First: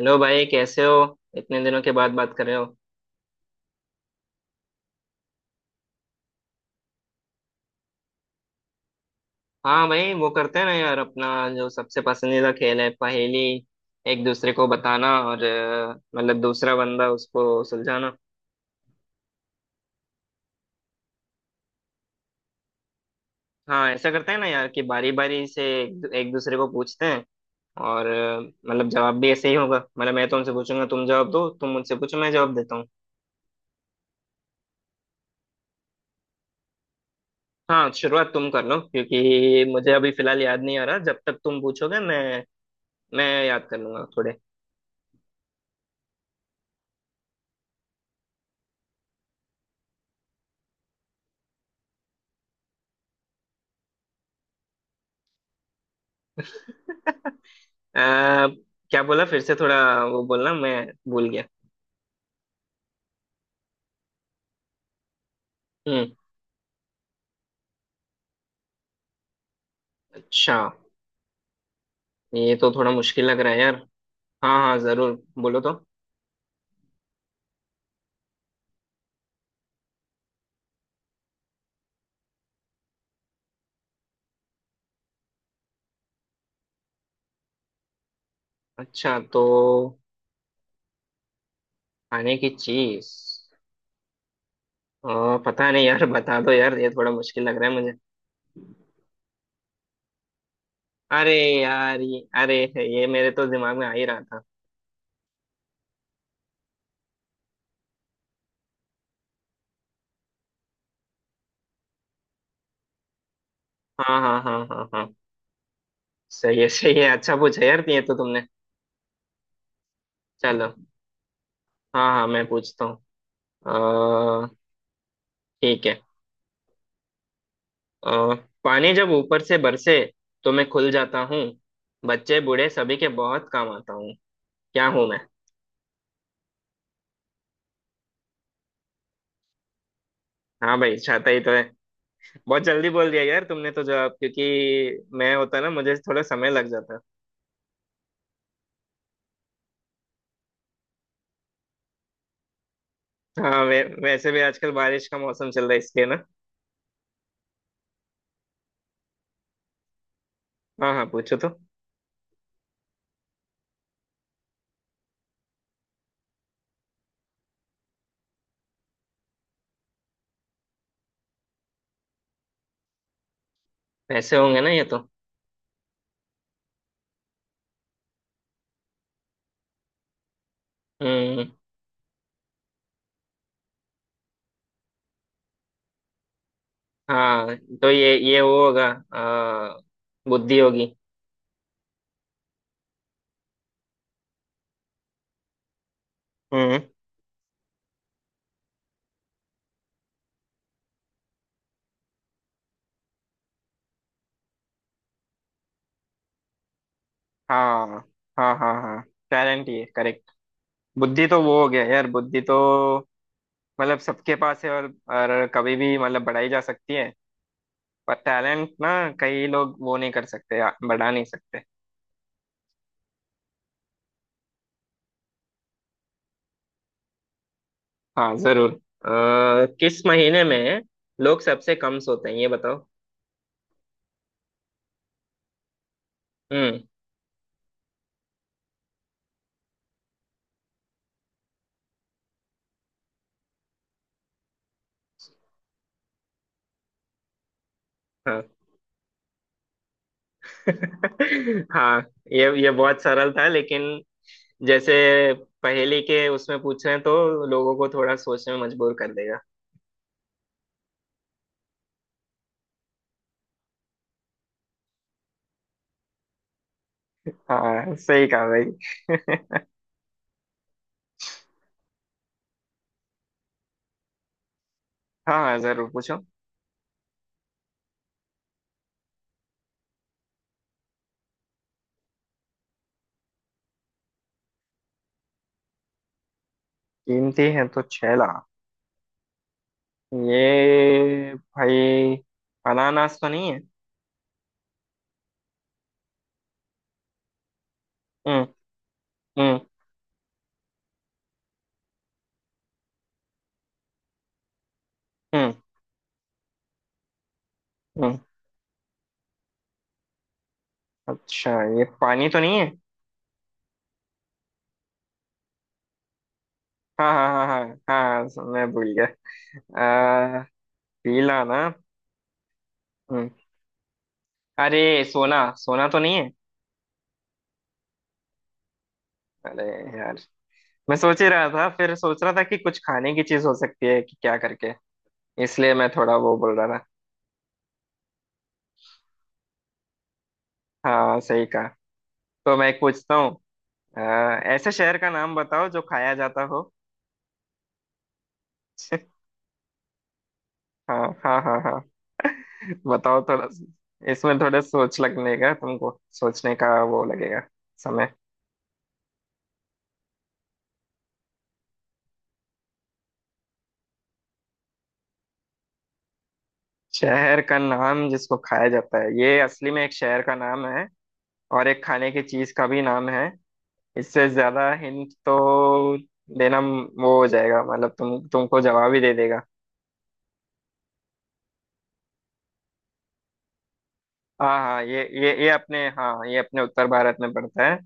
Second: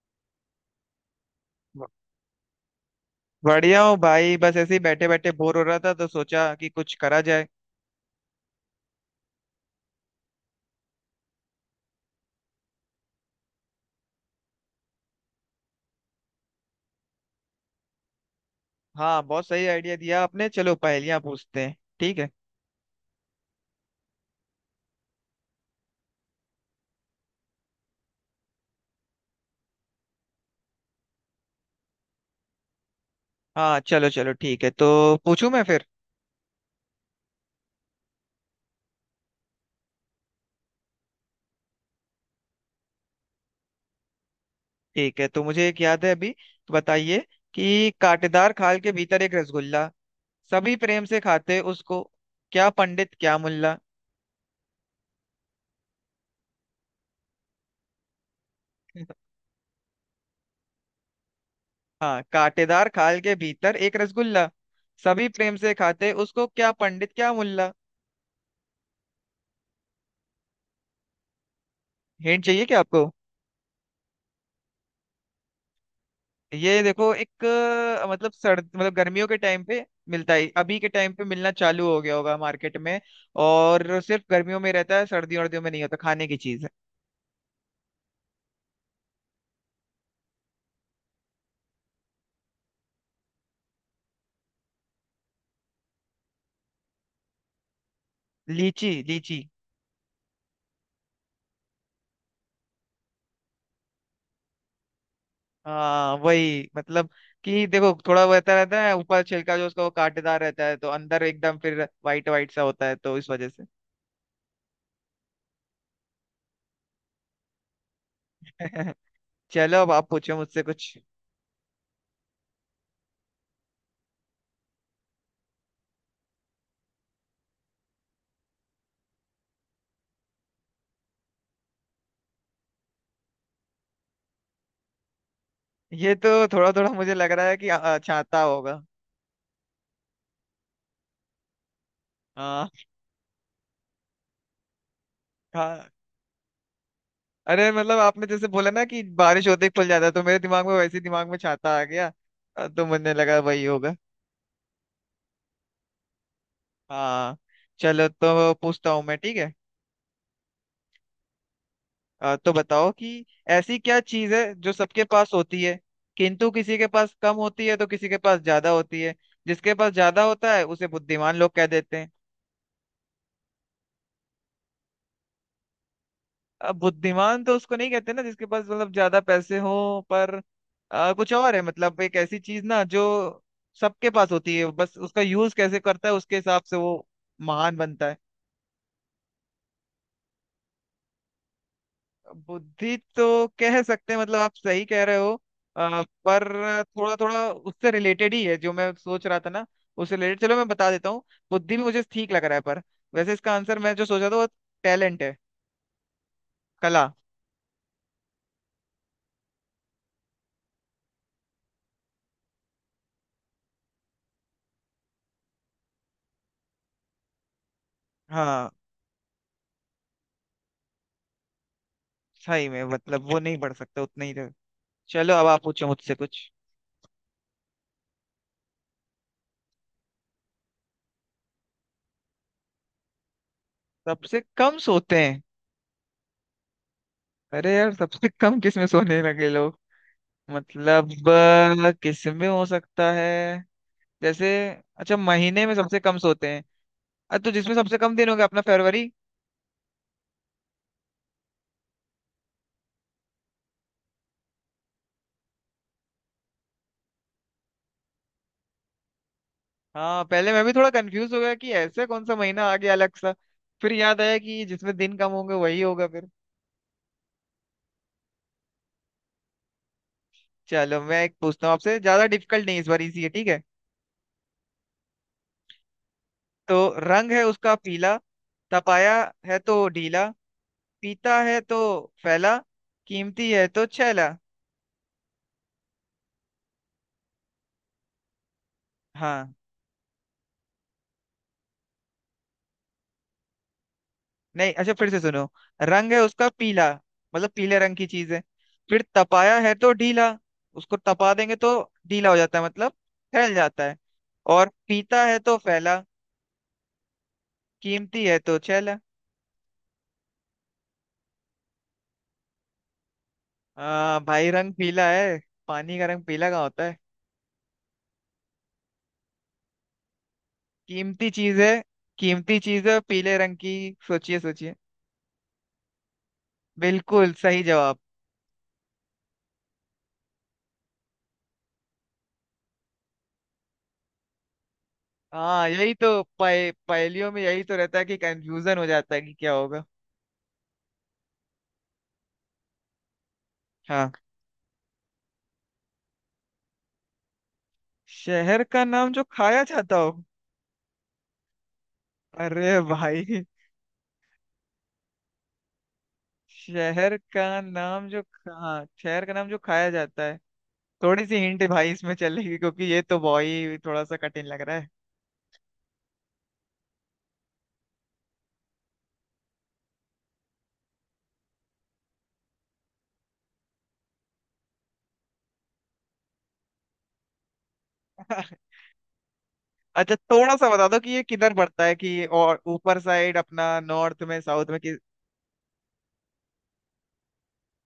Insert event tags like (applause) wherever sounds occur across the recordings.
Hello भाई कैसे हो। इतने दिनों ब- के बाद बात कर रहे हो। बढ़िया हूँ भाई। बस ऐसे ही बैठे बैठे बोर हो रहा था तो सोचा कि कुछ करा जाए। हाँ भाई वो करते हैं ना यार अपना जो सबसे पसंदीदा खेल है पहेली। एक दूसरे को बताना और मतलब दूसरा बंदा उसको सुलझाना। हाँ, बहुत सही आइडिया दिया आपने। चलो, पहेलियाँ पूछते हैं, ठीक है। हाँ ऐसा करते हैं ना यार कि बारी बारी से एक दूसरे को पूछते हैं। और मतलब जवाब भी ऐसे ही होगा। मतलब मैं तुमसे पूछूंगा तुम जवाब दो, तुम मुझसे पूछो मैं जवाब देता हूँ। हाँ, चलो चलो, ठीक है, तो पूछूं मैं फिर। हाँ शुरुआत तुम कर लो, क्योंकि मुझे अभी फिलहाल याद नहीं आ रहा। जब तक तुम पूछोगे मैं याद कर लूंगा थोड़े। ठीक है, तो मुझे एक याद है अभी, तो बताइए कि कांटेदार खाल के भीतर एक रसगुल्ला, सभी प्रेम से खाते उसको, क्या पंडित क्या मुल्ला। (laughs) आ, क्या बोला (laughs) फिर से थोड़ा। वो बोलना मैं भूल गया। हाँ, कांटेदार खाल के भीतर एक रसगुल्ला, सभी प्रेम से हम्म। खाते उसको, क्या पंडित क्या मुल्ला। अच्छा। हिंट ये चाहिए तो क्या थोड़ा आपको? मुश्किल लग रहा है यार। हाँ हाँ जरूर, बोलो तो। ये देखो, एक मतलब सर्द, मतलब गर्मियों के टाइम पे मिलता है। अभी के टाइम पे मिलना चालू हो गया होगा मार्केट में, और सिर्फ गर्मियों में रहता है, सर्दियों वर्दियों में नहीं होता। खाने की चीज है। अच्छा, तो खाने की चीज। पता नहीं यार। (laughs) बता दो यार, ये थोड़ा मुश्किल लग रहा है मुझे। लीची, लीची। अरे यार, ये अरे, ये मेरे तो दिमाग में आ ही रहा था। हाँ, वही मतलब, कि देखो थोड़ा वहता रहता है ऊपर छिलका जो उसका, वो कांटेदार रहता है, तो अंदर एकदम फिर वाइट वाइट सा होता है तो इस वजह से। हाँ हाँ हाँ हाँ हाँ, सही है सही है। अच्छा पूछा यार ये तो तुमने। (laughs) चलो, अब आप पूछो मुझसे चलो, कुछ। हाँ हाँ मैं पूछता हूँ। अ, ठीक है। अ, पानी जब ऊपर से बरसे तो मैं खुल जाता हूँ। बच्चे बूढ़े सभी के बहुत काम आता हूँ। क्या हूँ मैं? ये तो थोड़ा थोड़ा मुझे लग रहा है कि छाता होगा। हाँ भाई, छाता ही तो है। बहुत जल्दी बोल दिया यार तुमने तो जवाब। क्योंकि मैं होता ना, हाँ। मुझे थोड़ा समय लग जाता। अरे, मतलब आपने जैसे बोला ना कि बारिश होते ही खुल जाता है, तो मेरे दिमाग में वैसे ही दिमाग में छाता आ गया। तो मुझे लगा हाँ वही होगा। वैसे भी आजकल बारिश का मौसम चल रहा है इसलिए ना। हाँ, चलो तो पूछता हूँ मैं, ठीक है। हाँ हाँ, पूछो तो। तो बताओ कि ऐसी क्या चीज है जो सबके पास होती है, किंतु किसी के पास कम होती है तो किसी के पास ज्यादा होती है, जिसके पास ज्यादा होता है उसे बुद्धिमान लोग कह देते हैं। वैसे होंगे ना ये तो। अब बुद्धिमान तो उसको नहीं कहते ना, जिसके पास मतलब ज्यादा पैसे हो, पर कुछ हम्म। और है, मतलब एक ऐसी चीज ना जो सबके पास होती है, बस उसका यूज कैसे करता है उसके हिसाब से वो हाँ, महान तो बनता है। ये वो होगा। अ, बुद्धि होगी। बुद्धि तो कह सकते हैं, मतलब आप सही कह रहे हो, पर हम्म। थोड़ा थोड़ा उससे रिलेटेड ही है जो मैं सोच रहा था ना। उससे रिलेटेड, चलो मैं बता देता हूँ। बुद्धि भी मुझे ठीक लग रहा है, पर वैसे इसका आंसर मैं जो सोचा था वो टैलेंट है, कला। हाँ हाँ हाँ हाँ, टैलेंट, ये करेक्ट। बुद्धि तो वो हो गया यार, बुद्धि तो मतलब सबके पास है, और कभी भी मतलब बढ़ाई जा सकती है। पर हाँ, टैलेंट ना, कई लोग वो नहीं कर सकते या बढ़ा नहीं सकते। सही में मतलब वो नहीं बढ़ सकता उतना ही। चलो, अब आप पूछो मुझसे कुछ। हाँ जरूर। किस महीने में लोग सबसे कम सोते हैं ये बताओ। सबसे कम सोते हैं? हम्म। अरे यार, सबसे कम किसमें सोने लगे लोग? मतलब किसमें हो सकता है? जैसे, अच्छा, महीने में सबसे कम सोते हैं। अरे, तो जिसमें सबसे कम दिन हो गया हाँ। अपना, फरवरी। (laughs) हाँ, ये बहुत सरल था, लेकिन जैसे पहेली के उसमें पूछ रहे हैं तो लोगों को थोड़ा सोचने में मजबूर कर देगा। हाँ, पहले मैं भी थोड़ा कंफ्यूज हो गया कि ऐसे कौन सा महीना आ गया अलग सा, फिर याद आया कि जिसमें दिन कम होंगे वही होगा फिर। हाँ सही कहा भाई। चलो, मैं एक पूछता हूँ आपसे, ज्यादा डिफिकल्ट नहीं, इस बार इजी है, ठीक है। हाँ हाँ, जरूर पूछो। तो, रंग है उसका पीला, तपाया है तो ढीला, पीता है तो फैला, कीमती है तो छैला। कीमती है तो 6 लाख? हाँ। ये भाई, अनानास तो नहीं है? नहीं, अच्छा, फिर से सुनो। रंग है उसका पीला, मतलब पीले रंग की चीज है। हम्म फिर तपाया हम्म है तो ढीला, उसको तपा देंगे तो ढीला हो जाता है, मतलब फैल जाता है। और पीता है हम्म तो फैला, हम्म। कीमती है तो छैला। अच्छा, ये पानी तो नहीं है? भाई रंग पीला है, पानी का रंग पीला कहाँ होता है? हाँ हाँ हाँ हाँ हाँ, मैं भूल गया। आ, कीमती पीला ना। चीज है, कीमती चीज है हम्म। पीले रंग की। सोचिए सोचिए। अरे सोना, सोना तो नहीं है? बिल्कुल सही जवाब। अरे यार, मैं सोच ही रहा था। फिर सोच रहा था कि कुछ खाने की चीज हो सकती है कि क्या करके। हाँ, इसलिए मैं यही थोड़ा तो वो बोल रहा था। पहेलियों में यही तो रहता है कि कंफ्यूजन हो जाता है कि क्या होगा। हाँ सही कहा। तो मैं एक पूछता हूँ। हाँ। आ, ऐसे शहर का नाम बताओ जो खाया जाता हो। शहर का नाम (laughs) जो खाया जाता हो? हाँ हाँ हाँ हाँ, अरे बताओ भाई, थोड़ा। इसमें थोड़ा सोच लगेगा, तुमको सोचने का वो शहर लगेगा का नाम समय। जो हाँ, शहर का नाम जो खाया जाता है। थोड़ी सी हिंट भाई इसमें चलेगी, क्योंकि ये तो भाई थोड़ा सा कठिन लग रहा है। शहर का नाम जिसको खाया जाता है, ये असली में एक शहर का नाम है और एक खाने की चीज का भी नाम है। इससे ज्यादा हिंट तो देना वो हो जाएगा, मतलब तुमको (laughs) जवाब ही दे देगा। अच्छा, थोड़ा सा बता दो कि ये किधर पड़ता है, कि और ऊपर साइड अपना, नॉर्थ में, हाँ साउथ में हाँ, कि ये अपने, हाँ ये अपने उत्तर भारत में पड़ता है।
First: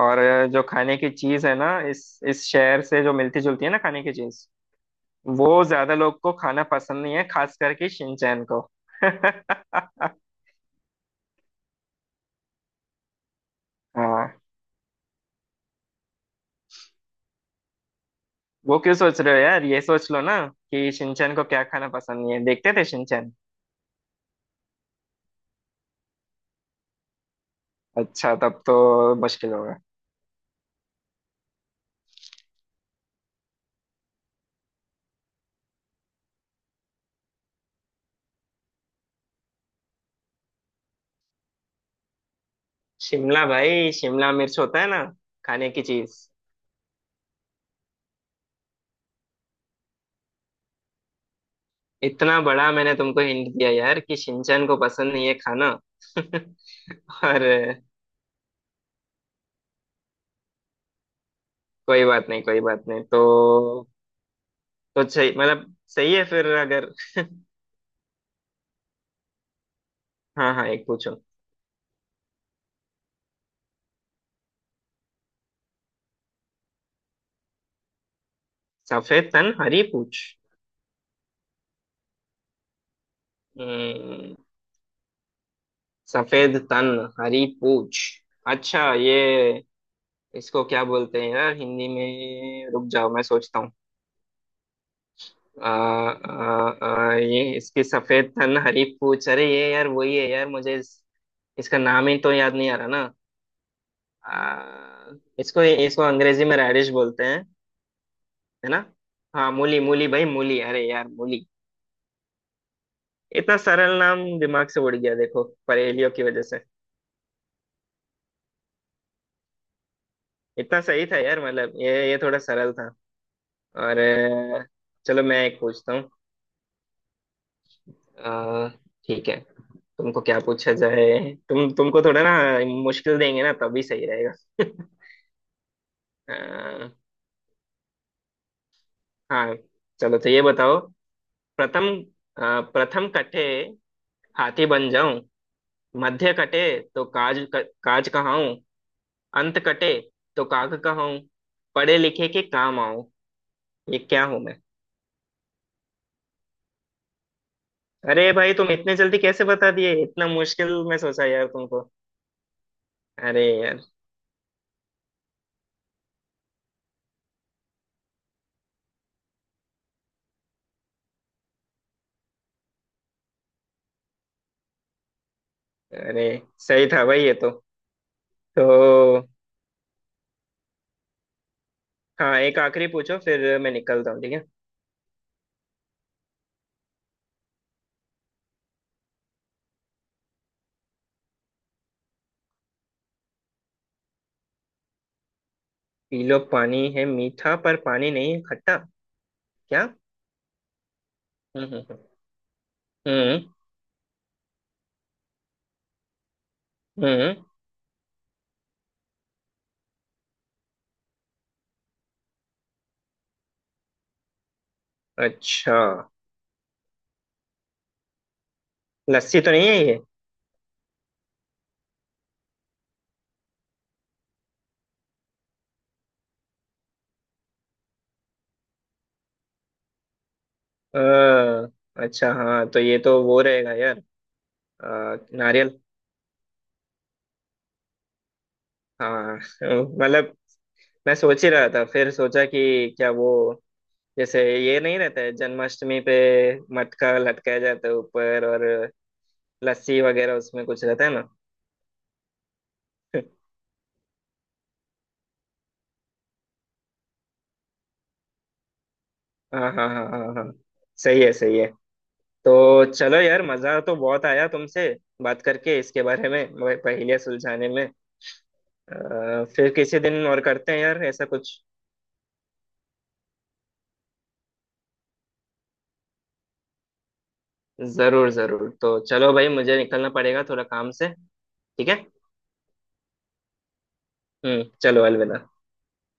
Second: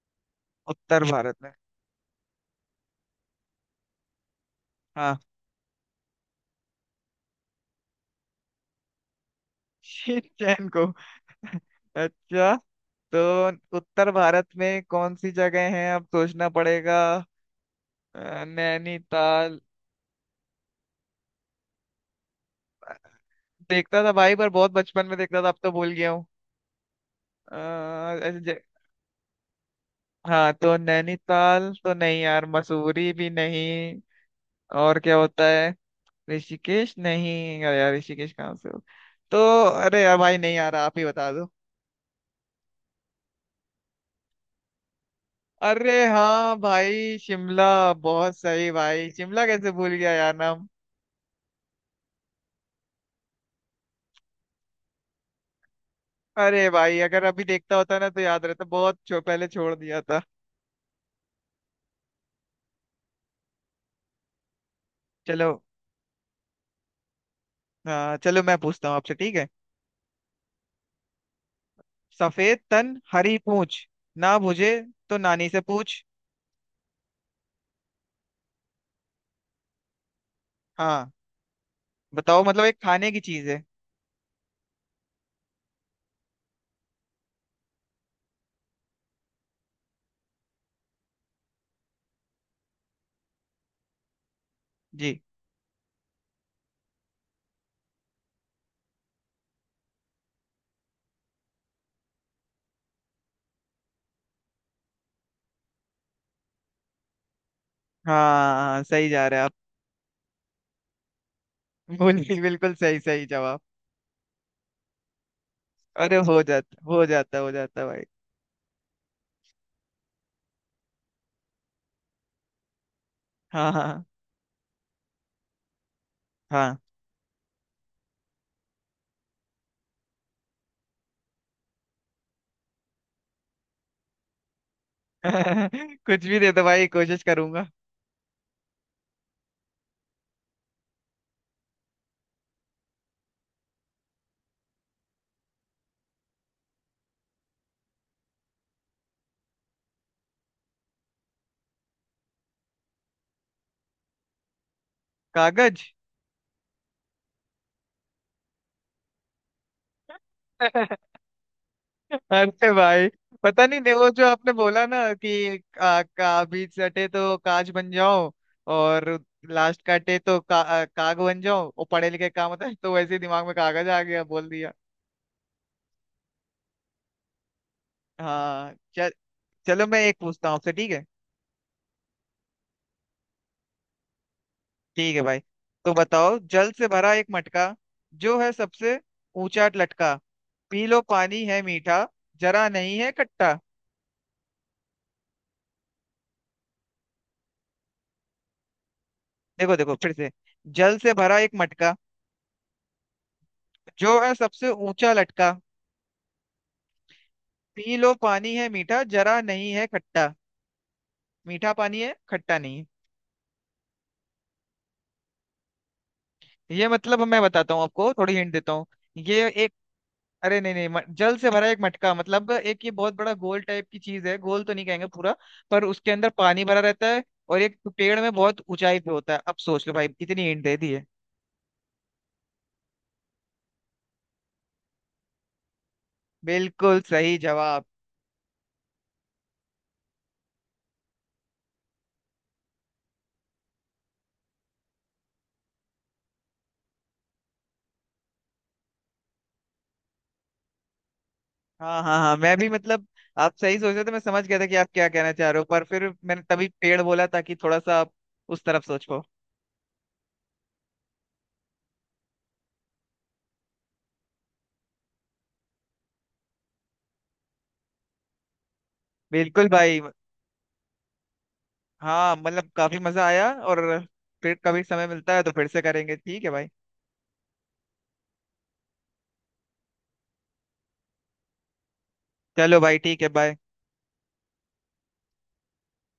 और जो खाने उत्तर की भारत चीज में? है ना इस शहर से जो मिलती जुलती है ना खाने की चीज, हाँ। वो ज्यादा लोग को खाना पसंद नहीं है, खास करके शिनचैन को। (laughs) (laughs) शिट चैन को? अच्छा। तो उत्तर हाँ, भारत में कौन सी जगह हैं, अब सोचना पड़ेगा। वो क्यों सोच रहे हो नैनीताल? यार। ये सोच लो ना कि शिनचैन को क्या खाना पसंद नहीं है। देखते थे शिनचैन। देखता था भाई, पर बहुत बचपन में देखता था, अब तो भूल गया हूँ। अ, अच्छा, ऐसे ज- तब तो मुश्किल होगा। हाँ तो नैनीताल तो नहीं यार, मसूरी भी नहीं, और क्या होता है? ऋषिकेश? नहीं, अरे यार ऋषिकेश कहाँ से हो। तो, अरे यार भाई, नहीं यार, आप ही बता दो। शिमला भाई, शिमला मिर्च होता है ना, खाने की अरे चीज। हाँ भाई, शिमला! बहुत सही भाई, शिमला कैसे भूल गया यार नाम। इतना बड़ा मैंने तुमको हिंट दिया यार कि शिनचैन को पसंद नहीं है खाना। अरे भाई, अगर (laughs) और अभी देखता होता ना तो याद रहता। बहुत पहले छोड़ दिया था। कोई बात नहीं, कोई बात नहीं। तो तो सही, चलो, मतलब सही है फिर अगर। चलो मैं पूछता हूँ आपसे, ठीक है। हाँ हाँ, एक पूछो। सफेद तन हरी पूछ, ना बुझे तो नानी से पूछ। सफेद तन हरी पूछ। हाँ, बताओ, मतलब एक खाने की चीज है। हम्म, सफेद तन हरी पूछ। अच्छा, ये इसको क्या बोलते हैं यार हिंदी में, रुक जाओ मैं सोचता हूँ। जी। आ, आ, आ, ये इसकी सफेद तन हरी पूछ। अरे ये यार वही है यार, इसका नाम ही तो याद नहीं आ रहा ना। आ, इसको इसको अंग्रेजी में रेडिश बोलते हैं, है ना। हाँ, सही जा रहे हैं हाँ आप। मूली, मूली भाई, मूली, अरे यार मूली। (laughs) बिल्कुल बिल्कुल सही, सही इतना जवाब। सरल नाम दिमाग से उड़ गया, देखो पहेलियों अरे, की हो वजह से। जाता, हो जाता, हो जाता भाई। इतना सही था यार, मतलब ये थोड़ा सरल था। हाँ और हाँ चलो मैं एक पूछता हूँ। हाँ। अ, ठीक है, तुमको क्या पूछा जाए। तुम तुमको थोड़ा ना मुश्किल देंगे ना तभी सही रहेगा। (laughs) (laughs) कुछ भी दे दो भाई, अ, कोशिश करूंगा। हाँ चलो, तो ये बताओ। प्रथम प्रथम कटे हाथी बन जाऊं, मध्य कटे तो काज कहाऊं, अंत कटे तो काग कहाऊं, पढ़े लिखे के काम आऊं। ये क्या हूं मैं? कागज। अरे भाई, तुम इतने जल्दी कैसे बता दिए? इतना मुश्किल मैं (laughs) सोचा यार तुमको। अरे भाई, अरे पता नहीं, यार नहीं, वो जो आपने बोला ना कि का बीच सटे तो काज बन जाओ, और लास्ट काटे तो काग बन जाओ, वो पढ़े लिखे काम होता है, तो वैसे ही दिमाग में कागज आ गया, बोल दिया। अरे, सही था भाई ये तो। हाँ चल। तो चलो मैं एक पूछता हूँ आपसे, ठीक है। हाँ, एक आखिरी पूछो, फिर मैं निकलता हूँ, ठीक है। ठीक है भाई। तो बताओ, जल से भरा एक मटका, जो है सबसे ऊंचा लटका, पी लो पानी है मीठा, जरा नहीं है खट्टा। पी लो पानी है मीठा, पर पानी नहीं है खट्टा। देखो क्या? देखो फिर से। जल से भरा एक हम्म हम्म मटका, हम्म जो है सबसे ऊंचा लटका, हम्म। पी लो पानी है मीठा, जरा नहीं है खट्टा। मीठा पानी है, खट्टा नहीं अच्छा, है ये, मतलब मैं बताता हूँ आपको, थोड़ी हिंट देता हूँ। लस्सी ये तो नहीं एक, है ये? अरे नहीं नहीं जल से भरा एक मटका, मतलब एक ये बहुत बड़ा गोल टाइप की चीज है, गोल तो नहीं कहेंगे पूरा, पर उसके अंदर पानी भरा रहता है, और एक पेड़ में बहुत ऊंचाई पे होता है। अब सोच लो भाई, इतनी हिंट दे दी है। अ, अच्छा हाँ, तो ये तो वो रहेगा यार, नारियल। बिल्कुल सही जवाब। हाँ मतलब मैं सोच ही रहा था, फिर सोचा कि क्या वो जैसे ये नहीं रहता है जन्माष्टमी पे मटका लटकाया जाता है ऊपर, और लस्सी वगैरह उसमें कुछ रहता है ना। हाँ हाँ हाँ, मैं भी मतलब, (laughs) आप सही सोच रहे थे, मैं समझ गया था कि आप क्या कहना चाह रहे हो, पर फिर मैंने तभी पेड़ बोला ताकि थोड़ा सा आप उस तरफ सोच पाओ। हाँ हाँ हाँ हाँ हाँ, सही है सही है। तो चलो यार, मजा तो बहुत आया तुमसे बात करके इसके बारे में, वह पहेलियाँ सुलझाने में। बिल्कुल फिर किसी भाई। दिन और करते हैं यार ऐसा कुछ। हाँ, मतलब काफी मजा आया, और फिर कभी समय मिलता है तो फिर से करेंगे, ठीक है भाई। जरूर जरूर। तो चलो भाई, मुझे निकलना पड़ेगा थोड़ा काम से, ठीक है। चलो भाई, ठीक है, बाय। चलो, अलविदा।